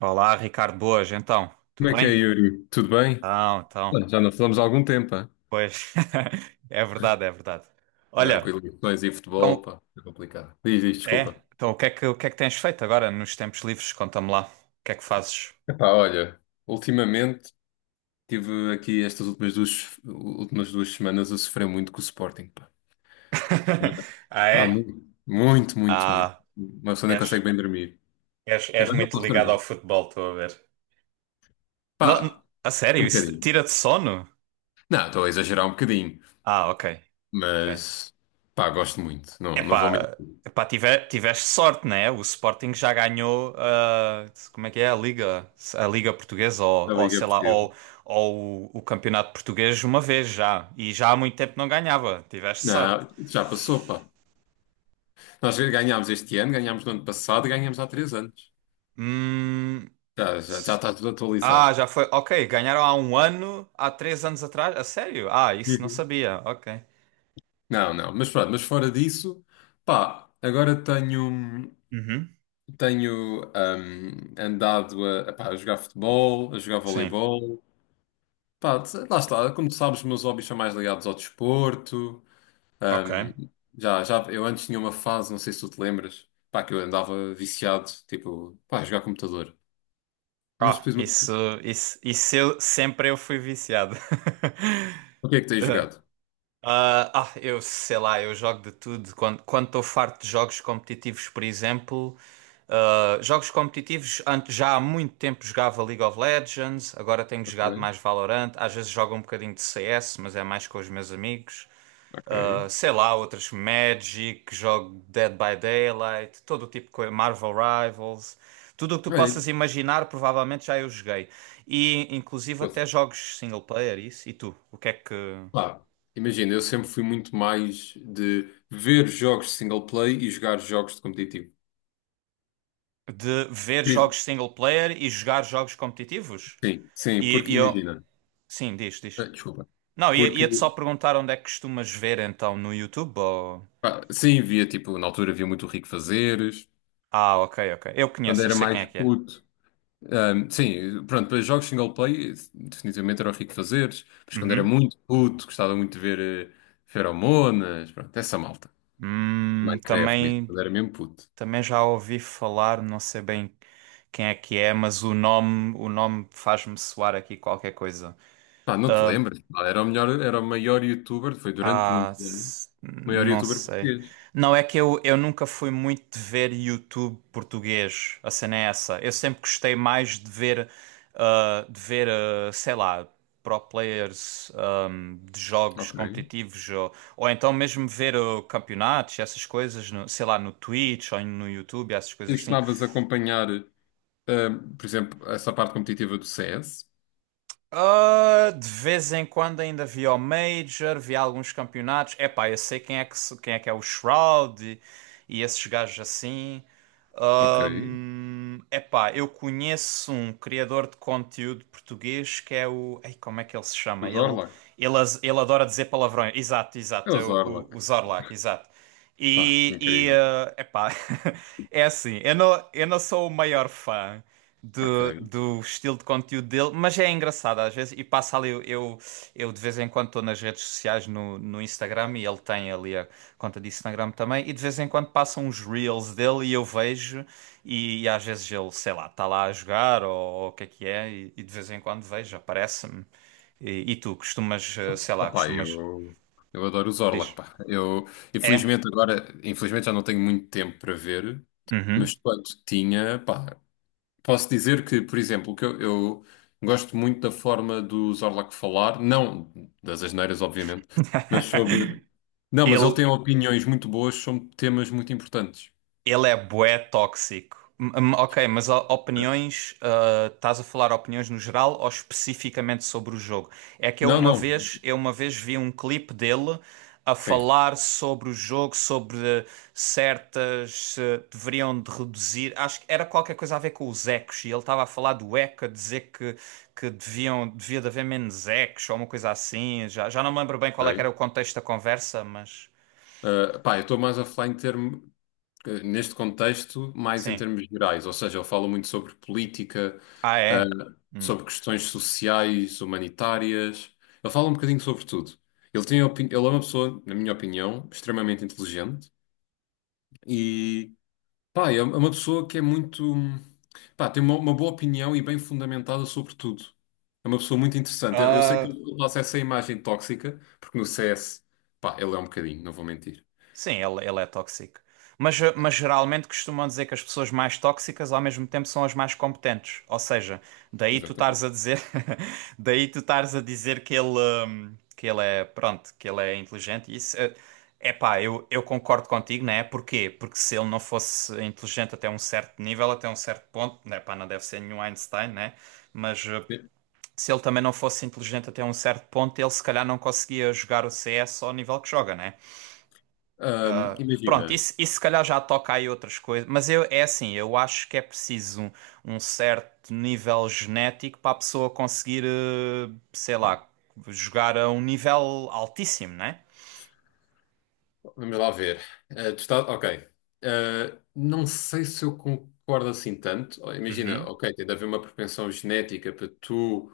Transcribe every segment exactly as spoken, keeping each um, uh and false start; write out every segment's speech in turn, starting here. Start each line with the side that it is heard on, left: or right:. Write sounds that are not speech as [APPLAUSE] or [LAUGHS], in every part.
right: Olá, Ricardo, boas, então,
left: Como é
right: tudo
left: que é,
right: bem?
left: Yuri? Tudo bem?
right: Então, então,
left: Olha, já não falamos há algum tempo, hã?
right: pois, [LAUGHS] é verdade, é verdade.
left: Agora com
right: Olha,
left: eleições e futebol,
right: então,
left: pá, é complicado. Diz, diz,
right: é,
left: desculpa.
right: então o que é que, o que é que tens feito agora nos tempos livres? Conta-me lá, o que é que fazes?
left: Epá, olha, ultimamente tive aqui estas últimas duas, últimas duas semanas a sofrer muito com o Sporting, pá.
right: [LAUGHS] Ah,
left: Pá,
right: é?
left: muito, muito, muito, muito.
right: Ah,
left: Uma pessoa nem
right: és,
left: consegue bem dormir.
right: és, és
left: Agora já
right: muito
left: posso
right: ligado ao
left: dormir.
right: futebol, estou a ver. Não, não-
left: Pá,
right: a
left: um
right: sério, isso
left: bocadinho.
right: tira-te sono?
left: Não, estou a exagerar um bocadinho,
right: Ah, ok, ok.
left: mas pá, gosto muito. Não, não vou
right: Epá,
left: mentir.
right: epá, tive- Tiveste sorte, né? O Sporting já ganhou, ah, como é que é, a Liga, a Liga Portuguesa ou,
left: A
right: ou
left: Liga é
right: sei lá,
left: Portuguesa.
right: ou, ou o, o Campeonato Português uma vez já. E já há muito tempo não ganhava. Tiveste sorte.
left: Não, já passou, pá. Nós ganhámos este ano, ganhámos no ano passado, ganhámos há três anos.
right: Hum,
left: Já, já, já
right: s-
left: está tudo atualizado.
right: ah, já foi. Ok, ganharam há um ano, há três anos atrás. A sério? Ah, isso não
left: Uhum.
right: sabia. Ok.
left: Não, não, mas pronto, mas fora disso, pá, agora tenho,
right: Uhum,
left: tenho hum, andado a, pá, a jogar futebol, a jogar
right: sim,
left: voleibol, pá, lá está, como tu sabes, os meus hobbies são mais ligados ao desporto,
right: ok.
left: hum, já, já, eu antes tinha uma fase, não sei se tu te lembras, pá, que eu andava viciado, tipo, pá, a jogar computador, mas
right: Ah,
left: depois, uma
right: isso,
left: pessoa-
right: isso, isso eu, sempre eu fui viciado.
left: o que é que tens
right: [LAUGHS]
left: jogado?
right: ah, ah, eu sei lá, eu jogo de tudo. Quando quando estou farto de jogos competitivos, por exemplo, ah, jogos competitivos, antes, já há muito tempo jogava League of Legends, agora tenho jogado
left: Ok,
right: mais Valorant. Às vezes jogo um bocadinho de C S, mas é mais com os meus amigos.
left: ok,
right: Ah, sei lá, outras Magic, jogo Dead by Daylight, todo o tipo de coisa, Marvel Rivals. Tudo o que tu
left: Olha,
right: possas imaginar, provavelmente já eu joguei. E inclusive
left: pois,
right: até jogos single player, isso. E tu? O que é que.
left: lá, imagina, eu sempre fui muito mais de ver jogos de single play e jogar jogos de competitivo.
right: De ver
left: Por isso-
right: jogos single player e jogar jogos competitivos.
left: Sim, sim,
right: E,
left: porque
right: e eu.
left: imagina.
right: Sim, diz,
left: Ah,
right: diz.
left: Desculpa.
right: Não, ia-
left: Porque,
right: ia-te só perguntar onde é que costumas ver então no YouTube ou.
left: pá, sim, via, tipo, na altura via muito o Rico Fazeres,
right: Ah, ok, ok. Eu
left: quando
right: conheço, eu
left: era
right: sei quem
left: mais
right: é que é.
left: puto. Ahm, sim, pronto, para jogos single play, definitivamente era o Rico Fazeres, mas quando era
right: Uhum.
left: muito puto, gostava muito de ver eh, Feromonas, pronto, essa malta.
right: Hum,
left: Minecraft, mesmo,
right: também,
left: quando era mesmo puto.
right: também já ouvi falar, não sei bem quem é que é, mas o nome, o nome faz-me soar aqui qualquer coisa.
left: Pá, não te
right: Ah,
left: lembras? Pá, era o melhor, era o maior youtuber, foi durante
right: Ah,
left: muito tempo.
right: s-
left: Maior
right: não
left: youtuber
right: sei.
left: português.
right: Não, é que eu, eu nunca fui muito de ver YouTube português. A cena é essa. Eu sempre gostei mais de ver, ah, de ver, ah, sei lá, pro players, ahm, de jogos
left: Ok.
right: competitivos ou, ou então mesmo ver ah, campeonatos, essas coisas, no, sei lá, no Twitch ou no YouTube, essas
left: E
right: coisas assim.
left: costumavas acompanhar, ahm, por exemplo, essa parte competitiva do C S?
right: Ah, de vez em quando ainda via o Major, via alguns campeonatos. Epá, eu sei quem é que, se- quem é que é o Shroud e, e esses gajos assim.
left: Ok.
right: Ahm, epá, eu conheço um criador de conteúdo português que é o. Ei, como é que ele se chama?
left: O
right: Ele,
left: Zorlak?
right: ele, as- ele adora dizer palavrões. Exato,
left: É
right: exato,
left: o
right: é o, o,
left: Zorlak.
right: o Zorlak, exato.
left: Pá,
right: E, e
left: incrível.
right: ah, epá, [LAUGHS] é assim, eu não, eu não sou o maior fã
left: Ok.
right: do, do estilo de conteúdo dele, mas é engraçado às vezes. E passa ali, eu, eu, eu de vez em quando estou nas redes sociais no, no Instagram e ele tem ali a conta de Instagram também. E de vez em quando passam uns reels dele e eu vejo. E, e às vezes ele, sei lá, está lá a jogar ou, ou o que é que é. E, e de vez em quando vejo, aparece-me. E, e tu costumas, eh, sei lá,
left: Opa,
right: costumas.
left: eu, eu adoro o Zorlak,
right: Diz.
left: pá. Eu,
right: É?
left: infelizmente, agora, infelizmente já não tenho muito tempo para ver,
right: Uhum.
left: mas quando tinha, pá, posso dizer que, por exemplo, que eu, eu gosto muito da forma do Zorlak falar, não das asneiras, obviamente, mas sobre.
right: [LAUGHS]
left: Não, mas ele
right: Ele.
left: tem opiniões muito boas sobre temas muito importantes.
right: Ele é bué tóxico. M- m- ok, mas o- opiniões, ah, estás a falar opiniões no geral ou especificamente sobre o jogo? É que eu
left: Não,
right: uma
left: não.
right: vez, eu uma vez vi um clipe dele a
left: Sim.
right: falar sobre o jogo, sobre certas, eh, deveriam de reduzir, acho que era qualquer coisa a ver com os ecos, e ele estava a falar do eco, a dizer que, que deviam, devia de haver menos ecos ou uma coisa assim, já, já não me lembro bem qual é que
left: Ok.
right: era o contexto da conversa, mas
left: Ah, pá, eu estou mais a falar em termo, eh, neste contexto, mais em
right: sim.
left: termos gerais, ou seja, ele fala muito sobre política,
right: Ah,
left: ah,
right: é?
left: sobre questões sociais, humanitárias, ele fala um bocadinho sobre tudo. Ele tem opini... Ele é uma pessoa, na minha opinião, extremamente inteligente. E pá, é é uma pessoa que é muito, pá, tem uma, uma boa opinião e bem fundamentada sobre tudo. É uma pessoa muito interessante. Eu, eu sei que
right: Hum.
left: ele passa essa imagem tóxica, porque no C S, pá, ele é um bocadinho, não vou mentir.
right: Sim, ele, ele é tóxico. Mas, eh, mas geralmente costumam dizer que as pessoas mais tóxicas ao mesmo tempo são as mais competentes. Ou seja, daí tu estares
left: Exatamente.
right: a dizer, [LAUGHS] daí tu estares a dizer que ele, hum, que ele é, pronto, que ele é inteligente. E isso, é pá, eu, eu concordo contigo, né? Porquê? Porque se ele não fosse inteligente até um certo nível, até um certo ponto, né? Pá, não deve ser nenhum Einstein, né? Mas eh,
left: Sim.
right: se ele também não fosse inteligente até um certo ponto, ele se calhar não conseguia jogar o C S ao nível que joga, né?
left: Ahm, imagina.
right: Pronto, isso, isso se calhar já toca aí outras coisas, mas eu, é assim, eu acho que é preciso um, um certo nível genético para a pessoa conseguir, eh, sei
left: Hum,
right: lá, jogar a um nível altíssimo, né?
left: vamos lá ver. Ah, tu estás, ok. Ah, não sei se eu concordo assim tanto. Oh, imagina,
right: Uhum,
left: ok, tem de haver uma propensão genética para tu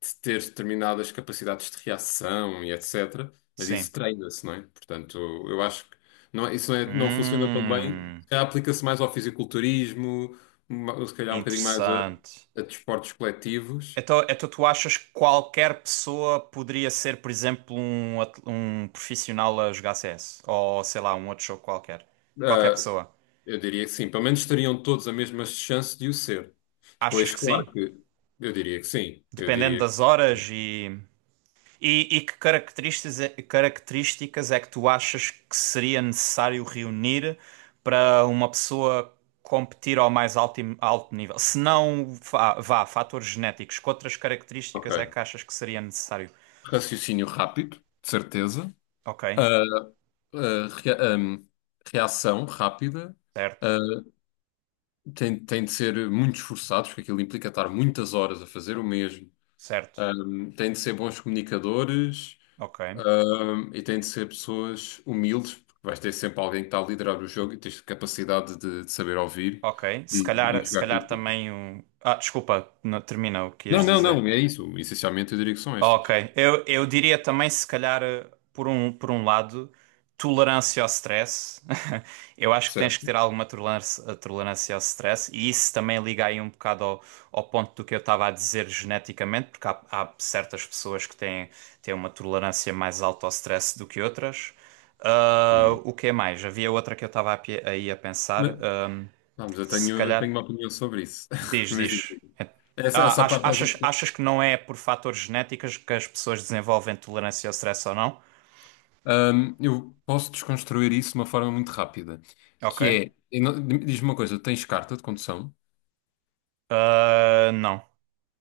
left: de ter determinadas capacidades de reação e etecétera. Mas
right: sim.
left: isso treina-se, não é? Portanto, eu acho que não, é- isso não, é- não funciona tão bem.
right: Hum,
left: Se calhar aplica-se mais ao fisiculturismo, ma- se calhar um bocadinho mais a,
right: interessante.
left: a desportos coletivos.
right: Então, então tu achas que qualquer pessoa poderia ser, por exemplo, um, at- um profissional a jogar C S? Ou sei lá, um outro jogo qualquer? Qualquer
left: Ah,
right: pessoa.
left: eu diria que sim. Pelo menos teriam todos a mesma chance de o ser.
right: Achas
left: Depois,
right: que
left: claro
right: sim?
left: que eu diria que sim. Eu
right: Dependendo
left: diria que.
right: das horas e. E, e que características, é- características é que tu achas que seria necessário reunir para uma pessoa competir ao mais alto, alto nível? Se não, vá, vá, fatores genéticos, que outras
left: Ok.
right: características é que achas que seria necessário?
left: Raciocínio rápido, de certeza.
right: Ok,
left: Ah, ah, rea- ahm, reação rápida.
right: certo,
left: ah, Tem, tem de ser muito esforçados, porque aquilo implica estar muitas horas a fazer o mesmo.
right: certo,
left: Ahm, têm de ser bons comunicadores,
right: ok,
left: ahm, e têm de ser pessoas humildes, porque vais ter sempre alguém que está a liderar o jogo e tens capacidade de, de saber ouvir
right: ok. Se
left: e, e
right: calhar, se
left: jogar com a
right: calhar
left: equipa.
right: também o. Ah, desculpa, não, termina o que
left: Não,
right: ias
left: não,
right: dizer.
left: não, é isso. Essencialmente eu diria que são
right: Ok,
left: estas.
right: eu, eu diria também, se calhar, eh, por um, por um lado, tolerância ao stress. [LAUGHS] Eu acho que tens que ter
left: Certo.
right: alguma tolerância, eh, tolerância ao stress, e isso também liga aí um bocado ao, ao ponto do que eu estava a dizer geneticamente, porque há, há certas pessoas que têm, têm uma tolerância mais alta ao stress do que outras. Ah,
left: Sim.
right: o que é mais? Havia outra que eu estava a pe- aí a pensar,
left: Mas,
right: ahm,
left: vamos, eu
right: se
left: tenho,
right: calhar.
left: tenho uma opinião sobre isso. [LAUGHS]
right: Diz,
left: Mas digo,
right: diz. É-
left: essa,
right: Ah,
left: essa
right: ach-
left: parte, essa,
right: achas, achas que não é por fatores genéticos que as pessoas desenvolvem tolerância ao stress ou não?
left: hum, eu posso desconstruir isso de uma forma muito rápida,
right: Ok.
left: que é, eu não- diz-me uma coisa, tens carta de condução?
right: Ah, não.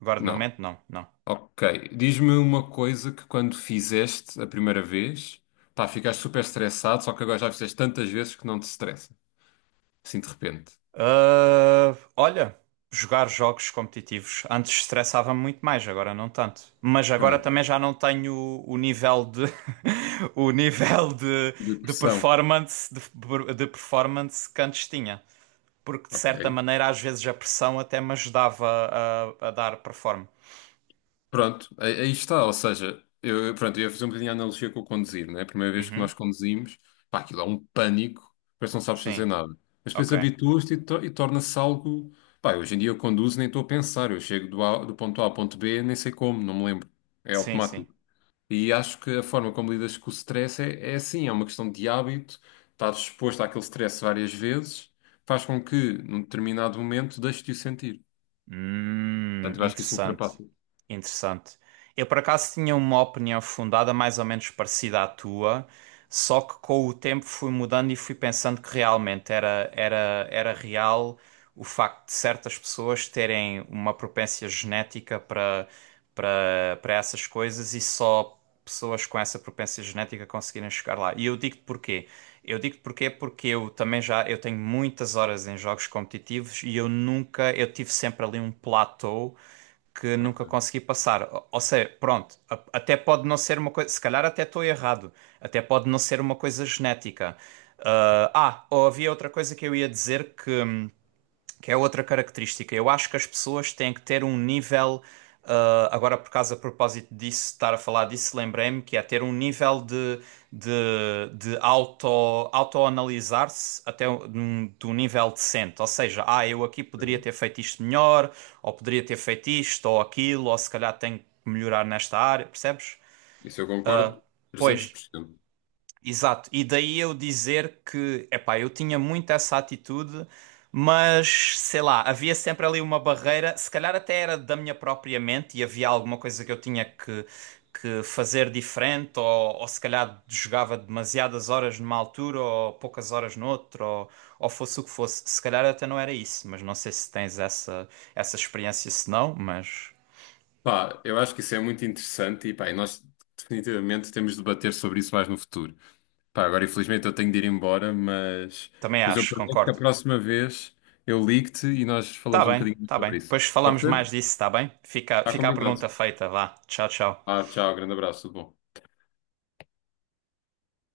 right: Agora de
left: Não.
right: momento, não, não.
left: Ok. Diz-me uma coisa: que quando fizeste a primeira vez, pá, ficaste super estressado, só que agora já fizeste tantas vezes que não te estressa, assim de repente.
right: Ah, olha, jogar jogos competitivos. Antes estressava-me muito mais, agora não tanto. Mas agora
left: Pronto.
right: também já não tenho o, o nível de [LAUGHS] o nível de, de
left: Depressão.
right: performance de, de performance que antes tinha. Porque de certa
left: Ok.
right: maneira, às vezes a pressão até me ajudava a, a dar performance.
left: Pronto, aí aí está, ou seja, eu, eu- pronto, eu ia fazer um bocadinho a analogia com o conduzir, né? A primeira vez que
right: Uhum.
left: nós conduzimos, pá, aquilo é um pânico, parece que não sabes fazer
right: Sim,
left: nada. Mas depois
right: ok.
left: habituas-te e, to- e torna-se algo, pá, hoje em dia eu conduzo nem estou a pensar, eu chego do, A- do ponto A ao ponto B, nem sei como, não me lembro, é
right: Sim, sim.
left: automático. E acho que a forma como lidas com o stress é, é assim, é uma questão de hábito, estás exposto àquele stress várias vezes, faz com que, num determinado momento, deixes de o sentir.
right: Hum,
left: Portanto, eu acho que isso
right: interessante.
left: ultrapassa.
right: Interessante. Eu por acaso tinha uma opinião fundada mais ou menos parecida à tua, só que com o tempo fui mudando e fui pensando que realmente era, era, era real o facto de certas pessoas terem uma propensão genética para para para essas coisas e só pessoas com essa propensão genética conseguirem chegar lá. E eu digo-te porquê. Eu digo-te porquê porque eu também já eu tenho muitas horas em jogos competitivos e eu nunca eu tive sempre ali um platô que nunca
left: Ok,
right: consegui passar. Ou ou seja, pronto, a- até pode não ser uma coisa, se calhar até estou errado, até pode não ser uma coisa genética. ah, ah, ou havia outra coisa que eu ia dizer que, hum, que é outra característica. Eu acho que as pessoas têm que ter um nível. ah, agora, por causa, a propósito disso, estar a falar disso, lembrei-me que é ter um nível de, de, de auto, autoanalisar-se até um- de um, um nível decente. Ou seja, ah, eu aqui poderia
left: ok.
right: ter feito isto melhor, ou poderia ter feito isto ou aquilo, ou se calhar tenho que melhorar nesta área, percebes?
left: Isso eu concordo
right: Pois,
left: trezentos por cento.
right: exato, e daí eu dizer que, epá, eu tinha muito essa atitude, mas sei lá, havia sempre ali uma barreira, se calhar até era da minha própria mente e havia alguma coisa que eu tinha que, que fazer diferente, ou, ou se calhar jogava demasiadas horas numa altura ou poucas horas noutra, ou, ou fosse o que fosse. Se calhar até não era isso, mas não sei se tens essa, essa experiência, se não, mas
left: Pá, eu acho que isso é muito interessante e, pá, e nós definitivamente temos de debater sobre isso mais no futuro. Pá, agora infelizmente eu tenho de ir embora, mas,
right: também
left: mas eu
right: acho,
left: prometo que a
right: concordo.
left: próxima vez eu ligo-te e nós
right: Tá
left: falamos um
right: bem,
left: bocadinho mais
right: tá bem.
left: sobre isso.
right: Depois
left: Pode
right: falamos mais
left: ser?
right: disso, tá bem? Fica,
left: Está
right: fica a
left: combinado.
right: pergunta feita, vá. Tchau, tchau.
left: Ah, tchau, grande abraço, tudo bom.